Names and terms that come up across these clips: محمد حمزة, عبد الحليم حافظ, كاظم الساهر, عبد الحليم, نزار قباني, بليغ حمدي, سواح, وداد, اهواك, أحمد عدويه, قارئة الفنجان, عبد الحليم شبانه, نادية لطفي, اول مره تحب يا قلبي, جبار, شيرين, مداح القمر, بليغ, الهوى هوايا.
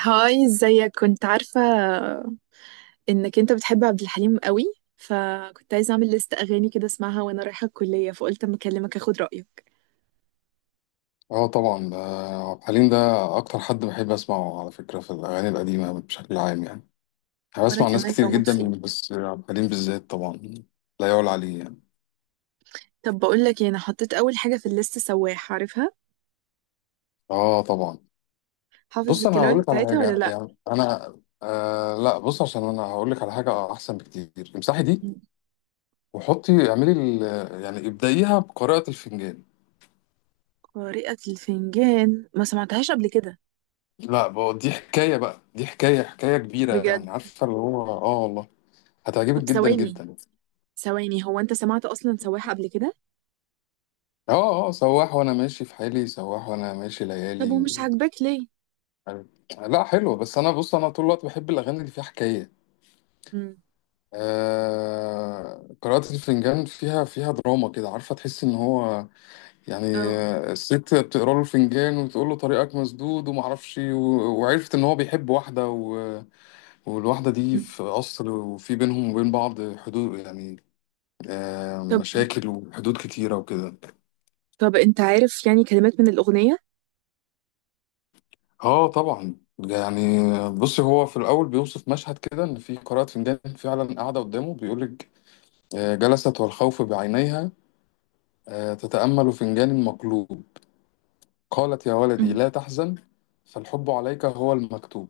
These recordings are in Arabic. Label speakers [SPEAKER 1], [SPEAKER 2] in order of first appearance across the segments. [SPEAKER 1] هاي، ازيك؟ كنت عارفة انك انت بتحب عبد الحليم قوي، فكنت عايزة اعمل لست اغاني كده اسمعها وانا رايحة الكلية، فقلت اما اكلمك اخد رأيك.
[SPEAKER 2] اه، طبعا. ده عبد الحليم ده اكتر حد بحب اسمعه، على فكره، في الاغاني القديمه بشكل عام يعني. انا
[SPEAKER 1] وانا
[SPEAKER 2] بسمع ناس
[SPEAKER 1] كمان
[SPEAKER 2] كتير
[SPEAKER 1] بموت فيه.
[SPEAKER 2] جدا، بس عبد الحليم بالذات طبعا لا يعلى عليه يعني.
[SPEAKER 1] طب بقول لك ايه، انا حطيت اول حاجة في الليست سواح، عارفها؟
[SPEAKER 2] اه طبعا.
[SPEAKER 1] حافظ
[SPEAKER 2] بص، انا
[SPEAKER 1] الكلمات
[SPEAKER 2] هقول لك على
[SPEAKER 1] بتاعتها ولا
[SPEAKER 2] حاجه
[SPEAKER 1] لا؟
[SPEAKER 2] يعني انا آه لا بص، عشان انا هقول لك على حاجه احسن بكتير. امسحي دي وحطي، اعملي يعني ابدأيها بقراءه الفنجان.
[SPEAKER 1] قارئة الفنجان ما سمعتهاش قبل كده.
[SPEAKER 2] لا بقى، دي حكايه بقى، دي حكايه كبيره
[SPEAKER 1] بجد؟
[SPEAKER 2] يعني، عارفه اللي هو اه والله،
[SPEAKER 1] طب
[SPEAKER 2] هتعجبك جدا
[SPEAKER 1] ثواني،
[SPEAKER 2] جدا.
[SPEAKER 1] ثواني، هو انت سمعت اصلا سواح قبل كده؟
[SPEAKER 2] اه، سواح وانا ماشي في حالي، سواح وانا ماشي
[SPEAKER 1] طب
[SPEAKER 2] ليالي
[SPEAKER 1] ومش
[SPEAKER 2] و...
[SPEAKER 1] عاجباك ليه؟
[SPEAKER 2] لا حلو، بس انا بص، انا طول الوقت بحب الاغاني اللي فيها حكايه.
[SPEAKER 1] امم.
[SPEAKER 2] آه... قراءة الفنجان فيها دراما كده، عارفه، تحس ان هو يعني،
[SPEAKER 1] اه.
[SPEAKER 2] الست بتقرا له الفنجان وتقول له طريقك مسدود وما اعرفش و... وعرفت ان هو بيحب واحده و... والواحده دي
[SPEAKER 1] مم.
[SPEAKER 2] في قصر، وفي بينهم وبين بعض حدود يعني.
[SPEAKER 1] طب.
[SPEAKER 2] مشاكل وحدود كتيره وكده.
[SPEAKER 1] طب انت عارف يعني كلمات من الاغنية؟
[SPEAKER 2] اه طبعا يعني. بصي، هو في الاول بيوصف مشهد كده، ان في قارئة فنجان فعلا قاعده قدامه، بيقول لك جلست والخوف بعينيها، تتامل فنجان مقلوب، قالت يا ولدي لا تحزن، فالحب عليك هو المكتوب.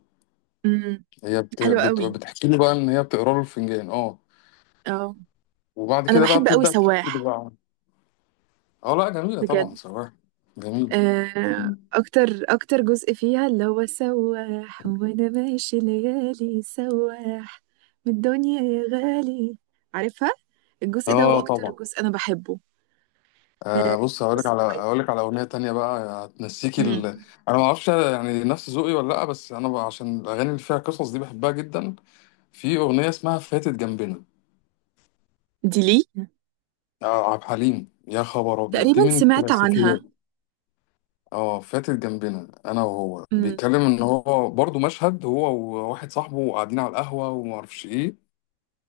[SPEAKER 1] امم.
[SPEAKER 2] هي
[SPEAKER 1] حلو قوي.
[SPEAKER 2] بتحكي له بقى ان هي بتقرا له الفنجان، اه.
[SPEAKER 1] اه.
[SPEAKER 2] وبعد
[SPEAKER 1] انا
[SPEAKER 2] كده بقى
[SPEAKER 1] بحب قوي
[SPEAKER 2] بتبدا تحكي له
[SPEAKER 1] سواح.
[SPEAKER 2] بقى. اه لا، جميله
[SPEAKER 1] بجد؟
[SPEAKER 2] طبعا صراحه. جميله.
[SPEAKER 1] اكتر جزء فيها، اللي هو سواح وانا ماشي ليالي سواح من الدنيا يا غالي، عارفها. الجزء ده هو
[SPEAKER 2] اه
[SPEAKER 1] اكتر
[SPEAKER 2] طبعا.
[SPEAKER 1] جزء انا بحبه.
[SPEAKER 2] بص، هقولك
[SPEAKER 1] بس
[SPEAKER 2] على
[SPEAKER 1] طيب.
[SPEAKER 2] هقولك على اغنيه تانية بقى هتنسيكي ال...
[SPEAKER 1] امم.
[SPEAKER 2] انا ما اعرفش يعني نفس ذوقي ولا لا، بس انا بقى عشان الاغاني اللي فيها قصص دي بحبها جدا. في اغنيه اسمها فاتت جنبنا.
[SPEAKER 1] دي ليه؟
[SPEAKER 2] آه، عبد الحليم يا خبر ابيض،
[SPEAKER 1] تقريبا
[SPEAKER 2] دي من
[SPEAKER 1] سمعت
[SPEAKER 2] الكلاسيكيات.
[SPEAKER 1] عنها.
[SPEAKER 2] اه، فاتت جنبنا. انا وهو
[SPEAKER 1] امم.
[SPEAKER 2] بيتكلم ان هو برضو مشهد، هو وواحد صاحبه قاعدين على القهوه وما اعرفش ايه.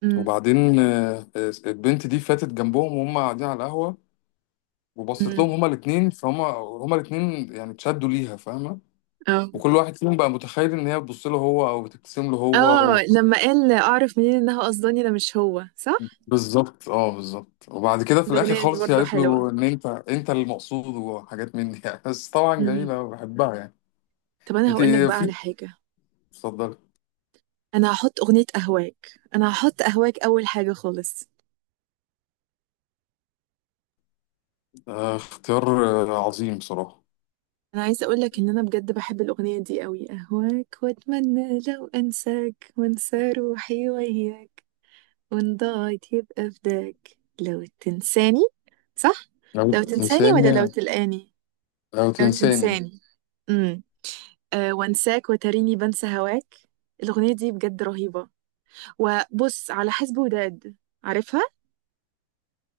[SPEAKER 1] امم.
[SPEAKER 2] وبعدين البنت دي فاتت جنبهم وهم قاعدين على القهوه، وبصت لهم
[SPEAKER 1] امم.
[SPEAKER 2] هما الاتنين، فهم الاتنين يعني اتشدوا ليها، فاهمه.
[SPEAKER 1] اه،
[SPEAKER 2] وكل واحد فيهم بقى متخيل ان هي بتبص له هو او بتبتسم له هو
[SPEAKER 1] اه،
[SPEAKER 2] و...
[SPEAKER 1] لما قال اعرف منين انها قصداني ده مش هو، صح؟
[SPEAKER 2] بالظبط، اه بالظبط. وبعد كده في الاخر
[SPEAKER 1] الاغنيه دي
[SPEAKER 2] خالص هي
[SPEAKER 1] برضو
[SPEAKER 2] قالت
[SPEAKER 1] حلوه.
[SPEAKER 2] له ان انت انت المقصود، وحاجات من دي يعني. بس طبعا
[SPEAKER 1] امم.
[SPEAKER 2] جميله، بحبها يعني.
[SPEAKER 1] طب انا
[SPEAKER 2] انت،
[SPEAKER 1] هقول لك بقى
[SPEAKER 2] في،
[SPEAKER 1] على حاجه.
[SPEAKER 2] اتفضلي.
[SPEAKER 1] انا هحط اغنية اهواك. انا هحط اهواك اول حاجة خالص.
[SPEAKER 2] آه اختيار. عظيم بصراحه.
[SPEAKER 1] انا عايزة اقولك ان انا بجد بحب الاغنية دي قوي. اهواك واتمنى لو انساك وانسى روحي وياك، وان ضاعت يبقى فداك، لو تنساني. صح؟
[SPEAKER 2] لو
[SPEAKER 1] لو تنساني ولا لو
[SPEAKER 2] تنساني.
[SPEAKER 1] تلقاني؟
[SPEAKER 2] لو
[SPEAKER 1] لو
[SPEAKER 2] تنساني.
[SPEAKER 1] تنساني. امم. أه، وانساك وتريني بنسى هواك. الاغنية دي بجد رهيبة. وبص على حسب وداد، عارفها؟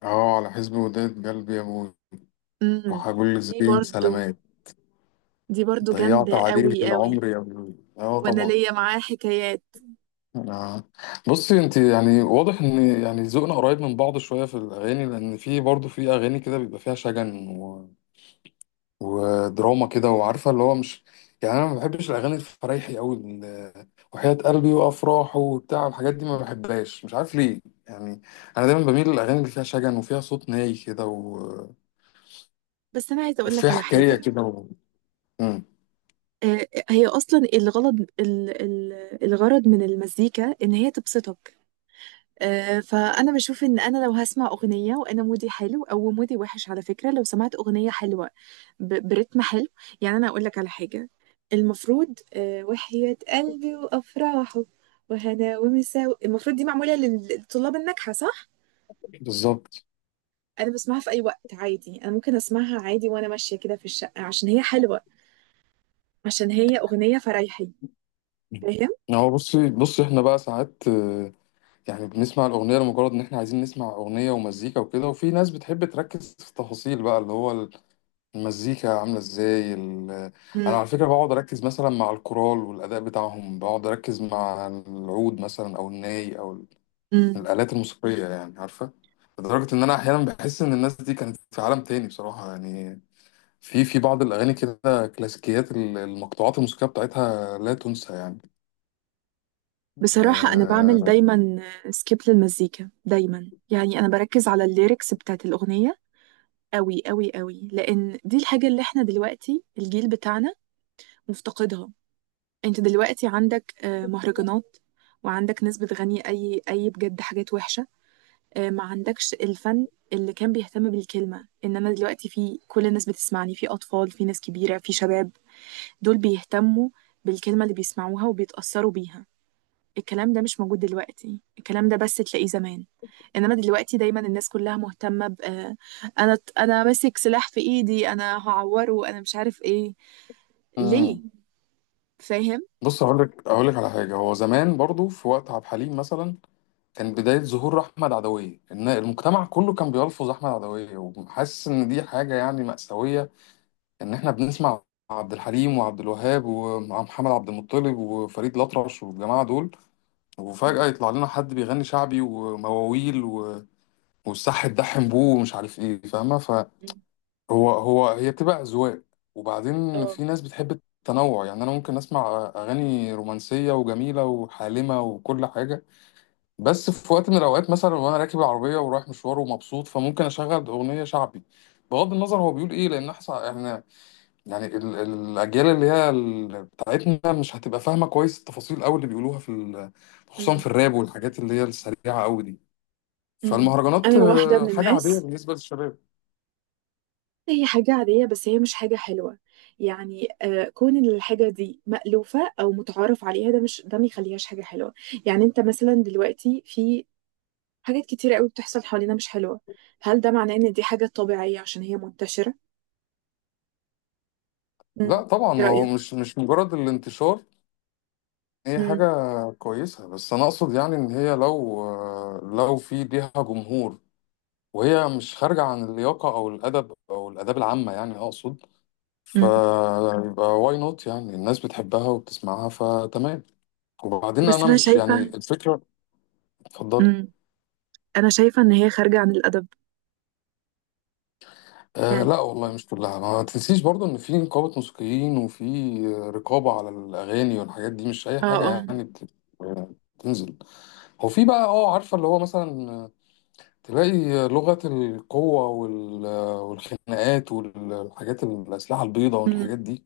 [SPEAKER 2] اه، على حزب وداد قلبي يا ابوي،
[SPEAKER 1] امم.
[SPEAKER 2] راح اقول
[SPEAKER 1] دي
[SPEAKER 2] لزبين
[SPEAKER 1] برضو
[SPEAKER 2] سلامات،
[SPEAKER 1] دي برضو
[SPEAKER 2] ضيعت
[SPEAKER 1] جامدة
[SPEAKER 2] عليه
[SPEAKER 1] قوي قوي.
[SPEAKER 2] العمر يا ابوي، اه
[SPEAKER 1] وانا
[SPEAKER 2] طبعا.
[SPEAKER 1] ليا معاه حكايات.
[SPEAKER 2] انا، بصي، انت يعني واضح ان يعني ذوقنا قريب من بعض شويه في الاغاني، لان في برضه في اغاني كده بيبقى فيها شجن و... ودراما كده، وعارفه اللي هو مش يعني، انا ما بحبش الاغاني الفرايحي قوي، ال- وحياة قلبي، وافراح، وبتاع، الحاجات دي ما بحبهاش، مش عارف ليه يعني. انا دايما بميل للاغاني اللي فيها شجن وفيها صوت ناي كده و...
[SPEAKER 1] بس انا عايزه اقول لك
[SPEAKER 2] وفيها
[SPEAKER 1] على
[SPEAKER 2] حكايه
[SPEAKER 1] حاجه.
[SPEAKER 2] كده و... مم.
[SPEAKER 1] هي اصلا الغرض الغرض من المزيكا ان هي تبسطك. فانا بشوف ان انا لو هسمع اغنيه وانا مودي حلو او مودي وحش، على فكره لو سمعت اغنيه حلوه برتم حلو. يعني انا اقول لك على حاجه، المفروض وحياة قلبي وافراحه وهنا ومساوي، المفروض دي معموله للطلاب الناجحه، صح؟
[SPEAKER 2] بالظبط.
[SPEAKER 1] انا بسمعها في اي وقت عادي، انا ممكن اسمعها عادي وانا ماشيه كده في الشقه عشان هي حلوه. عشان هي أغنية فريحي. فاهم؟
[SPEAKER 2] هو بصي بصي، احنا بقى ساعات يعني بنسمع الأغنية لمجرد إن إحنا عايزين نسمع أغنية ومزيكا وكده، وفي ناس بتحب تركز في التفاصيل بقى، اللي هو المزيكا عاملة إزاي ال... أنا
[SPEAKER 1] مم.
[SPEAKER 2] على فكرة بقعد أركز مثلا مع الكورال والأداء بتاعهم، بقعد أركز مع العود مثلا أو الناي أو ال-
[SPEAKER 1] مم.
[SPEAKER 2] الآلات الموسيقية يعني، عارفة. لدرجة إن أنا أحيانا بحس إن الناس دي كانت في عالم تاني بصراحة يعني. في بعض الأغاني كده، كلاسيكيات ال- المقطوعات الموسيقية بتاعتها لا تنسى يعني.
[SPEAKER 1] بصراحة أنا بعمل دايما سكيب للمزيكا دايما، يعني أنا بركز على الليركس بتاعت الأغنية أوي أوي أوي، لأن دي الحاجة اللي إحنا دلوقتي الجيل بتاعنا مفتقدها. أنت دلوقتي عندك مهرجانات، وعندك ناس بتغني أي بجد حاجات وحشة. ما عندكش الفن اللي كان بيهتم بالكلمة، إنما دلوقتي في كل الناس بتسمعني، في أطفال، في ناس كبيرة، في شباب، دول بيهتموا بالكلمة اللي بيسمعوها وبيتأثروا بيها. الكلام ده مش موجود دلوقتي، الكلام ده بس تلاقيه زمان. انما دلوقتي دايما الناس كلها مهتمة ب آه، انا ماسك سلاح في ايدي، انا هعوره، انا مش عارف ايه،
[SPEAKER 2] آه...
[SPEAKER 1] ليه؟ فاهم؟
[SPEAKER 2] بص، هقول لك على حاجه. هو زمان برضو في وقت عبد الحليم مثلا، كان بدايه ظهور احمد عدويه، ان المجتمع كله كان بيلفظ احمد عدويه، وحاسس ان دي حاجه يعني مأساويه، ان احنا بنسمع عبد الحليم وعبد الوهاب ومحمد عبد المطلب وفريد الأطرش والجماعه دول، وفجاه يطلع لنا حد بيغني شعبي ومواويل و... والصح تدحم بوه، ومش عارف ايه، فاهمه. هو هو هي بتبقى أذواق. وبعدين
[SPEAKER 1] اه.
[SPEAKER 2] في ناس بتحب التنوع يعني. أنا ممكن أسمع أغاني رومانسية وجميلة وحالمة وكل حاجة، بس في وقت من الأوقات مثلا، وأنا راكب العربية ورايح مشوار ومبسوط، فممكن أشغل أغنية شعبي، بغض النظر هو بيقول إيه. لأن إحنا يعني ال- الأجيال اللي هي ال- بتاعتنا مش هتبقى فاهمة كويس التفاصيل أوي اللي بيقولوها في ال- خصوصا في
[SPEAKER 1] مم.
[SPEAKER 2] الراب والحاجات اللي هي السريعة أوي دي.
[SPEAKER 1] مم.
[SPEAKER 2] فالمهرجانات
[SPEAKER 1] أنا واحدة من
[SPEAKER 2] حاجة عادية
[SPEAKER 1] الناس.
[SPEAKER 2] بالنسبة للشباب.
[SPEAKER 1] هي حاجة عادية بس هي مش حاجة حلوة. يعني كون إن الحاجة دي مألوفة أو متعارف عليها، ده ما يخليهاش حاجة حلوة. يعني أنت مثلا دلوقتي، في حاجات كتيرة قوي بتحصل حوالينا مش حلوة، هل ده معناه ان دي حاجة طبيعية عشان هي منتشرة؟ مم.
[SPEAKER 2] لا
[SPEAKER 1] ايه
[SPEAKER 2] طبعا، هو
[SPEAKER 1] رأيك؟
[SPEAKER 2] مش مجرد الانتشار. هي
[SPEAKER 1] مم.
[SPEAKER 2] حاجة كويسة، بس أنا أقصد يعني إن هي لو، لو في ليها جمهور، وهي مش خارجة عن اللياقة أو الأدب أو الآداب العامة يعني، أقصد
[SPEAKER 1] مم.
[SPEAKER 2] فيبقى واي نوت يعني، الناس بتحبها وبتسمعها فتمام. وبعدين
[SPEAKER 1] بس
[SPEAKER 2] أنا
[SPEAKER 1] انا
[SPEAKER 2] مش
[SPEAKER 1] شايفه.
[SPEAKER 2] يعني الفكرة. اتفضلي.
[SPEAKER 1] مم. انا شايفه ان هي خارجه عن الادب.
[SPEAKER 2] آه
[SPEAKER 1] يعني.
[SPEAKER 2] لا والله، مش كلها. ما تنسيش برضو إن في نقابة موسيقيين، وفي رقابة على الأغاني والحاجات دي. مش أي
[SPEAKER 1] اه،
[SPEAKER 2] حاجة
[SPEAKER 1] اه.
[SPEAKER 2] يعني بت- بتنزل. هو في بقى، اه عارفة اللي هو مثلا، تلاقي لغة القوة وال- والخناقات والحاجات، الأسلحة البيضاء
[SPEAKER 1] مم.
[SPEAKER 2] والحاجات دي.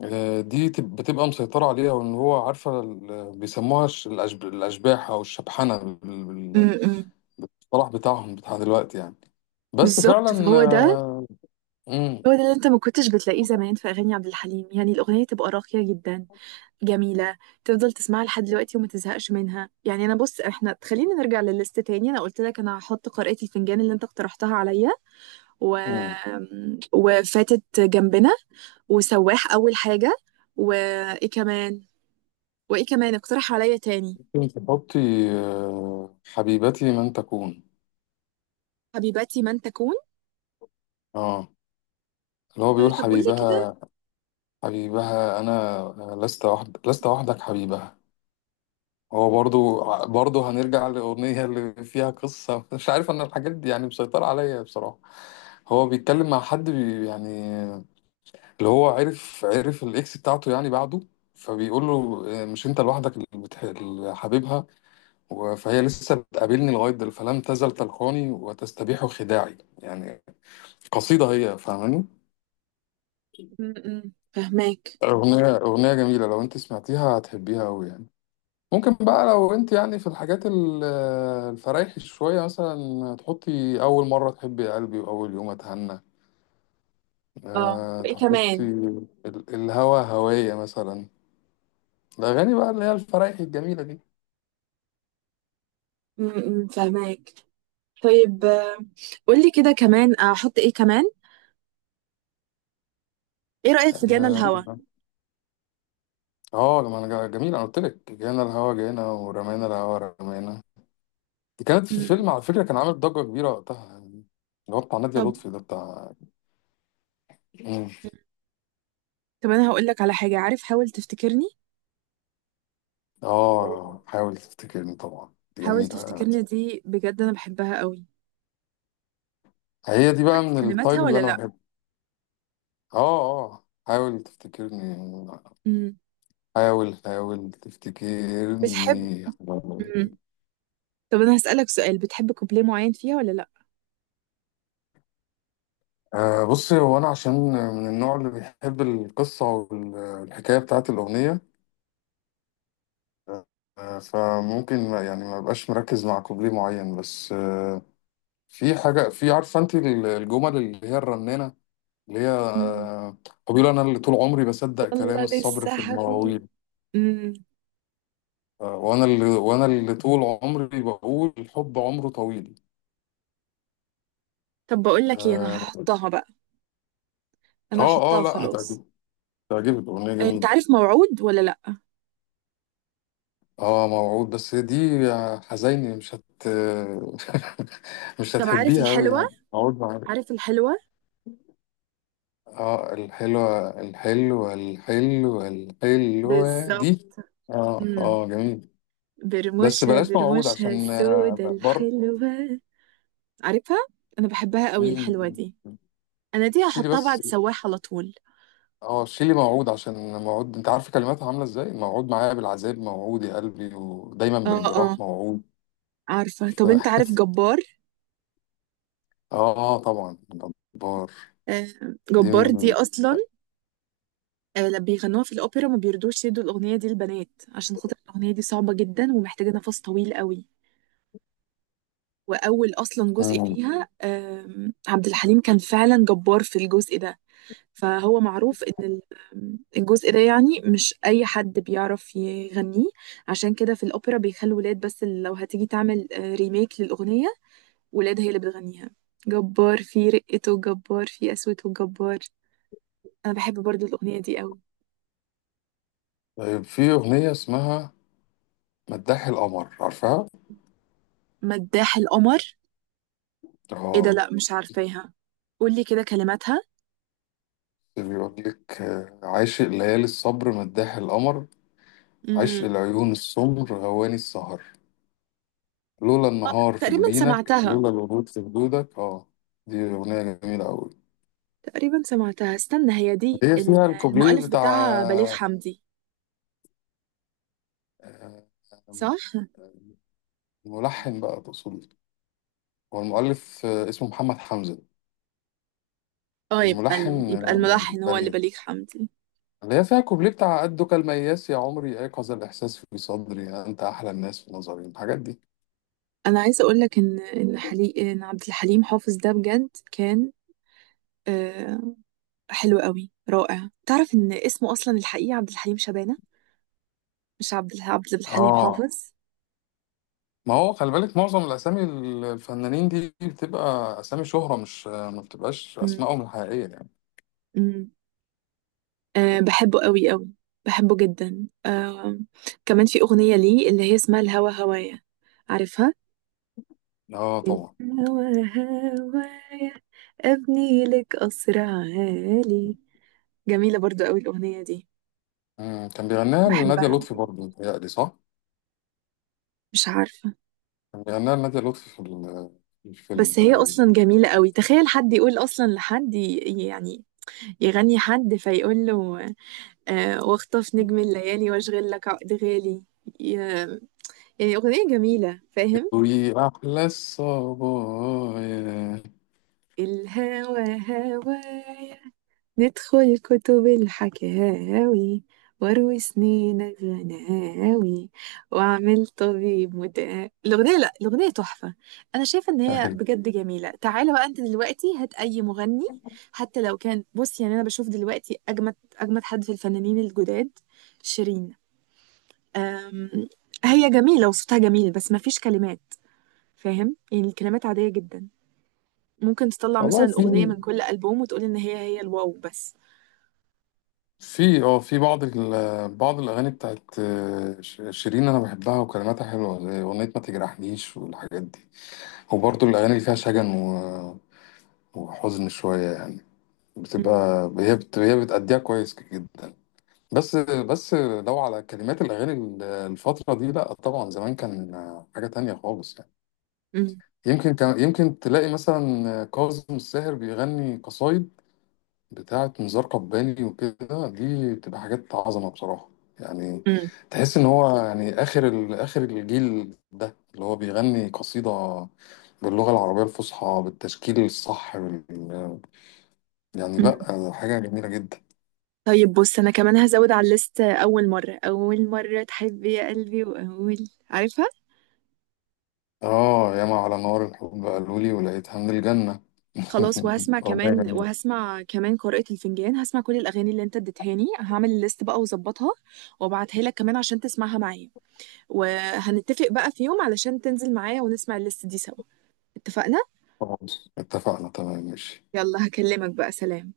[SPEAKER 2] دي تب- بتبقى مسيطرة عليها. وإن هو عارفة ال- بيسموها الش- الأشب- الأشباح أو الشبحنة
[SPEAKER 1] مم.
[SPEAKER 2] بال-
[SPEAKER 1] مم.
[SPEAKER 2] بالصلاح بتاعهم بتاع دلوقتي يعني. بس
[SPEAKER 1] بالظبط،
[SPEAKER 2] فعلا
[SPEAKER 1] فهو ده
[SPEAKER 2] مم،
[SPEAKER 1] هو ده اللي انت ما كنتش بتلاقيه زمان في اغاني عبد الحليم، يعني الاغنيه تبقى راقيه جدا. جميله. تفضل تسمعها لحد دلوقتي وما تزهقش منها، يعني انا، بص، احنا خلينا نرجع للليست تاني. انا قلت لك انا هحط قارئة الفنجان اللي انت اقترحتها عليا و...
[SPEAKER 2] مم.
[SPEAKER 1] وفاتت جنبنا وسواح اول حاجه. وايه كمان؟ وايه كمان اقترح عليا تاني؟
[SPEAKER 2] ممكن تحطي حبيبتي من تكون.
[SPEAKER 1] حبيبتي من تكون.
[SPEAKER 2] اه، اللي هو
[SPEAKER 1] أه،
[SPEAKER 2] بيقول
[SPEAKER 1] طب قولي كده.
[SPEAKER 2] حبيبها. حبيبها أنا، لست وحد، لست وحدك حبيبها. هو برضو هنرجع للأغنية اللي فيها قصة مش عارف أنا الحاجات دي يعني مسيطرة عليا بصراحة. هو بيتكلم مع حد بي يعني، اللي هو عرف الإكس بتاعته يعني بعده، فبيقول له مش أنت لوحدك اللي بتح- اللي حبيبها و- فهي لسه بتقابلني لغاية دل، فلم تزل تلقاني وتستبيح خداعي يعني، قصيدة. هي فاهماني.
[SPEAKER 1] م- م، فهماك.
[SPEAKER 2] أغنية جميلة، لو أنت سمعتيها هتحبيها أوي يعني. ممكن بقى لو انت يعني في الحاجات ال- الفرايح شوية مثلا، تحطي أول مرة تحبي يا قلبي، وأول يوم أتهنى.
[SPEAKER 1] اه،
[SPEAKER 2] أه،
[SPEAKER 1] وايه
[SPEAKER 2] تحطي
[SPEAKER 1] كمان؟
[SPEAKER 2] ال- الهوا هواية مثلا، الأغاني بقى اللي هي الفرايح الجميلة دي.
[SPEAKER 1] م- م، فهماك. طيب، قولي كده كمان احط ايه كمان. ايه رأيك في جانا الهوى؟
[SPEAKER 2] اه ما أنا جا- جميل. أنا قلت لك، جانا الهوا جانا ورمانا الهوا رمانا. دي كانت في فيلم
[SPEAKER 1] م،
[SPEAKER 2] على فكرة، كان عامل ضجة كبيرة وقتها يعني، اللي هو بتاع نادية
[SPEAKER 1] طب.
[SPEAKER 2] لطفي ده بتاع. مم.
[SPEAKER 1] طب انا هقول لك على حاجه، عارف حاول تفتكرني؟
[SPEAKER 2] اه، حاول تفتكرني، طبعا دي
[SPEAKER 1] حاول
[SPEAKER 2] جميلة.
[SPEAKER 1] تفتكرني دي بجد انا بحبها قوي.
[SPEAKER 2] هي دي بقى
[SPEAKER 1] عارف
[SPEAKER 2] من
[SPEAKER 1] كلماتها
[SPEAKER 2] التايب اللي
[SPEAKER 1] ولا
[SPEAKER 2] أنا
[SPEAKER 1] لا؟
[SPEAKER 2] بحبه. اه اه، حاول تفتكرني،
[SPEAKER 1] امم.
[SPEAKER 2] حاول
[SPEAKER 1] بتحب؟
[SPEAKER 2] تفتكرني.
[SPEAKER 1] امم. طب انا هسألك سؤال، بتحب كوبليه معين فيها ولا لا؟
[SPEAKER 2] آه، بصي، هو انا عشان من النوع اللي بيحب القصة والحكاية بتاعت الأغنية، آه فممكن ما يعني ما بقاش مركز مع كوبليه معين، بس آه في حاجة، في عارفة انت الجمل اللي هي الرنانة، اللي هي
[SPEAKER 1] امم.
[SPEAKER 2] آه، هو بيقول انا اللي طول عمري بصدق كلام
[SPEAKER 1] والله
[SPEAKER 2] الصبر
[SPEAKER 1] لسه
[SPEAKER 2] في
[SPEAKER 1] حبيبي.
[SPEAKER 2] المواويل،
[SPEAKER 1] امم.
[SPEAKER 2] آه وانا اللي طول عمري بقول الحب عمره طويل.
[SPEAKER 1] طب بقول لك ايه، انا
[SPEAKER 2] آه.
[SPEAKER 1] هحطها بقى. انا
[SPEAKER 2] اه اه
[SPEAKER 1] هحطها
[SPEAKER 2] لا،
[SPEAKER 1] خلاص.
[SPEAKER 2] هتعجبك. هتعجبك، اغنيه
[SPEAKER 1] انت
[SPEAKER 2] جميله.
[SPEAKER 1] عارف موعود ولا لا؟
[SPEAKER 2] اه موعود، بس دي يا حزيني مش هت مش
[SPEAKER 1] طب عارف
[SPEAKER 2] هتحبيها قوي
[SPEAKER 1] الحلوة؟
[SPEAKER 2] يعني، موعود معاك.
[SPEAKER 1] عارف الحلوة؟
[SPEAKER 2] اه، الحلوه الحلوه، الحلوه
[SPEAKER 1] بالظبط.
[SPEAKER 2] دي. اه
[SPEAKER 1] امم.
[SPEAKER 2] اه جميل. بس
[SPEAKER 1] برموشها
[SPEAKER 2] بلاش موعود
[SPEAKER 1] برموشها
[SPEAKER 2] عشان
[SPEAKER 1] السودة
[SPEAKER 2] بر.
[SPEAKER 1] الحلوة، عارفها. انا بحبها قوي
[SPEAKER 2] مم.
[SPEAKER 1] الحلوة دي. انا دي
[SPEAKER 2] شيلي
[SPEAKER 1] هحطها
[SPEAKER 2] بس،
[SPEAKER 1] بعد سواح على طول.
[SPEAKER 2] اه شيلي موعود، عشان موعود، انت عارف كلماتها عامله ازاي؟ موعود معايا بالعذاب، موعود يا قلبي، ودايما
[SPEAKER 1] اه، اه.
[SPEAKER 2] بالجراح موعود.
[SPEAKER 1] عارفة؟ طب انت
[SPEAKER 2] ف...
[SPEAKER 1] عارف جبار؟
[SPEAKER 2] اه طبعا، جبار.
[SPEAKER 1] آه،
[SPEAKER 2] دي
[SPEAKER 1] جبار
[SPEAKER 2] من...
[SPEAKER 1] دي اصلا، لما بيغنوها في الأوبرا ما بيرضوش يدوا الأغنية دي للبنات. عشان خاطر الأغنية دي صعبة جدا ومحتاجة نفس طويل قوي. وأول أصلا جزء
[SPEAKER 2] مم.
[SPEAKER 1] فيها عبد الحليم كان فعلا جبار في الجزء ده. فهو معروف إن ال- آم، الجزء ده يعني مش أي حد بيعرف يغنيه. عشان كده في الأوبرا بيخلوا ولاد بس اللي لو هتيجي تعمل ريميك للأغنية، ولاد هي اللي بتغنيها. جبار في رقته، جبار في قسوته، جبار. أنا بحب برضو الأغنية دي قوي.
[SPEAKER 2] طيب، في أغنية اسمها مداح القمر، عارفها؟
[SPEAKER 1] مداح القمر؟ ايه ده؟
[SPEAKER 2] اه،
[SPEAKER 1] لا مش عارفاها. قولي كده كلماتها.
[SPEAKER 2] بيقول لك عاشق ليالي الصبر، مداح القمر، عشق
[SPEAKER 1] امم.
[SPEAKER 2] العيون السمر، غواني السهر، لولا
[SPEAKER 1] اه،
[SPEAKER 2] النهار في
[SPEAKER 1] تقريبا
[SPEAKER 2] جبينك،
[SPEAKER 1] سمعتها.
[SPEAKER 2] لولا الورود في خدودك، اه. دي أغنية جميلة أوي.
[SPEAKER 1] تقريبا سمعتها، استنى، هي دي
[SPEAKER 2] هي فيها الكوبليه
[SPEAKER 1] المؤلف بتاعها بليغ
[SPEAKER 2] بتاع
[SPEAKER 1] حمدي؟
[SPEAKER 2] آه،
[SPEAKER 1] صح؟
[SPEAKER 2] الملحن بقى تقصد. هو المؤلف اسمه محمد حمزة،
[SPEAKER 1] اه، يبقى
[SPEAKER 2] الملحن
[SPEAKER 1] يبقى الملحن هو اللي
[SPEAKER 2] بليغ.
[SPEAKER 1] بليغ حمدي.
[SPEAKER 2] اللي هي فيها كوبليه بتاع قدك المياس يا عمري، أيقظ الإحساس في صدري، يعني أنت أحلى الناس في نظري، الحاجات دي.
[SPEAKER 1] انا عايزه اقول لك ان عبد الحليم حافظ ده بجد كان آه... حلو قوي رائع. تعرف ان اسمه اصلا الحقيقي عبد الحليم شبانه؟ مش عبد الحليم
[SPEAKER 2] اه،
[SPEAKER 1] حافظ.
[SPEAKER 2] ما هو خلي بالك معظم الأسامي الفنانين دي بتبقى أسامي شهرة، مش ما بتبقاش أسمائهم الحقيقية يعني.
[SPEAKER 1] امم. أه، بحبه قوي قوي. بحبه جدا، أه. كمان في أغنية ليه اللي هي اسمها الهوى هوايا، عارفها؟
[SPEAKER 2] آه طبعا.
[SPEAKER 1] الهوى هوايا، أبني لك قصر عالي. جميلة برضو قوي الأغنية دي.
[SPEAKER 2] مم. كان بيغنيها
[SPEAKER 1] بحبها.
[SPEAKER 2] لنادية لطفي برضه، متهيألي صح؟
[SPEAKER 1] مش عارفة.
[SPEAKER 2] كان بيغنيها لنادية لطفي في ال- في الفيلم
[SPEAKER 1] بس هي
[SPEAKER 2] تقريبا.
[SPEAKER 1] أصلا جميلة قوي، تخيل حد يقول أصلا لحد يعني يغني حد فيقول له أه، واخطف نجم الليالي واشغل لك عقد غالي، ي- يعني أغنية جميلة، فاهم؟
[SPEAKER 2] وي أحلى الصبايا.
[SPEAKER 1] الهوى هوايا، ندخل كتب الحكاوي واروي سنين الغناوي واعمل طبيب مداوي. الاغنيه، لا، الاغنيه تحفه. انا شايفه ان هي
[SPEAKER 2] أهي.
[SPEAKER 1] بجد جميله. تعالى بقى انت دلوقتي هات اي مغني، حتى لو كان، بص يعني انا بشوف دلوقتي اجمد اجمد حد في الفنانين الجداد، شيرين. أم... هي جميله وصوتها جميل بس ما فيش كلمات، فاهم؟ يعني الكلمات عاديه جدا. ممكن تطلع
[SPEAKER 2] والله
[SPEAKER 1] مثلا
[SPEAKER 2] في،
[SPEAKER 1] اغنيه من كل البوم وتقول ان هي الواو بس.
[SPEAKER 2] في بعض ال- بعض الاغاني بتاعت ش- شيرين انا بحبها، وكلماتها حلوه، زي اغنيه ما تجرحنيش والحاجات دي، وبرضه الاغاني اللي فيها شجن و- وحزن شويه يعني،
[SPEAKER 1] مم.
[SPEAKER 2] بتبقى هي بت... هي بتأديها كويس جدا. بس لو على كلمات الاغاني ال- الفتره دي لا طبعا، زمان كان حاجه تانية خالص يعني. يمكن كان، يمكن تلاقي مثلا كاظم الساهر بيغني قصايد بتاعة نزار قباني وكده، دي بتبقى حاجات عظمة بصراحة يعني.
[SPEAKER 1] مم.
[SPEAKER 2] تحس إن هو يعني آخر ال... آخر الجيل ده اللي هو بيغني قصيدة باللغة العربية الفصحى بالتشكيل الصح بال... يعني
[SPEAKER 1] مم.
[SPEAKER 2] لأ، حاجة جميلة جدا.
[SPEAKER 1] طيب، بص، انا كمان هزود على الليست اول مره تحب يا قلبي واول، عارفها.
[SPEAKER 2] آه ياما على نار الحب قالولي، ولقيتها من الجنة
[SPEAKER 1] خلاص، وهسمع
[SPEAKER 2] أغنية
[SPEAKER 1] كمان
[SPEAKER 2] جميلة.
[SPEAKER 1] وهسمع كمان قارئة الفنجان. هسمع كل الاغاني اللي انت اديتهاني، هعمل الليست بقى واظبطها وابعتها لك كمان عشان تسمعها معايا، وهنتفق بقى في يوم علشان تنزل معايا ونسمع الليست دي سوا. اتفقنا؟
[SPEAKER 2] خلاص، اتفقنا، تمام، ماشي.
[SPEAKER 1] يلا، هكلمك بقى. سلام.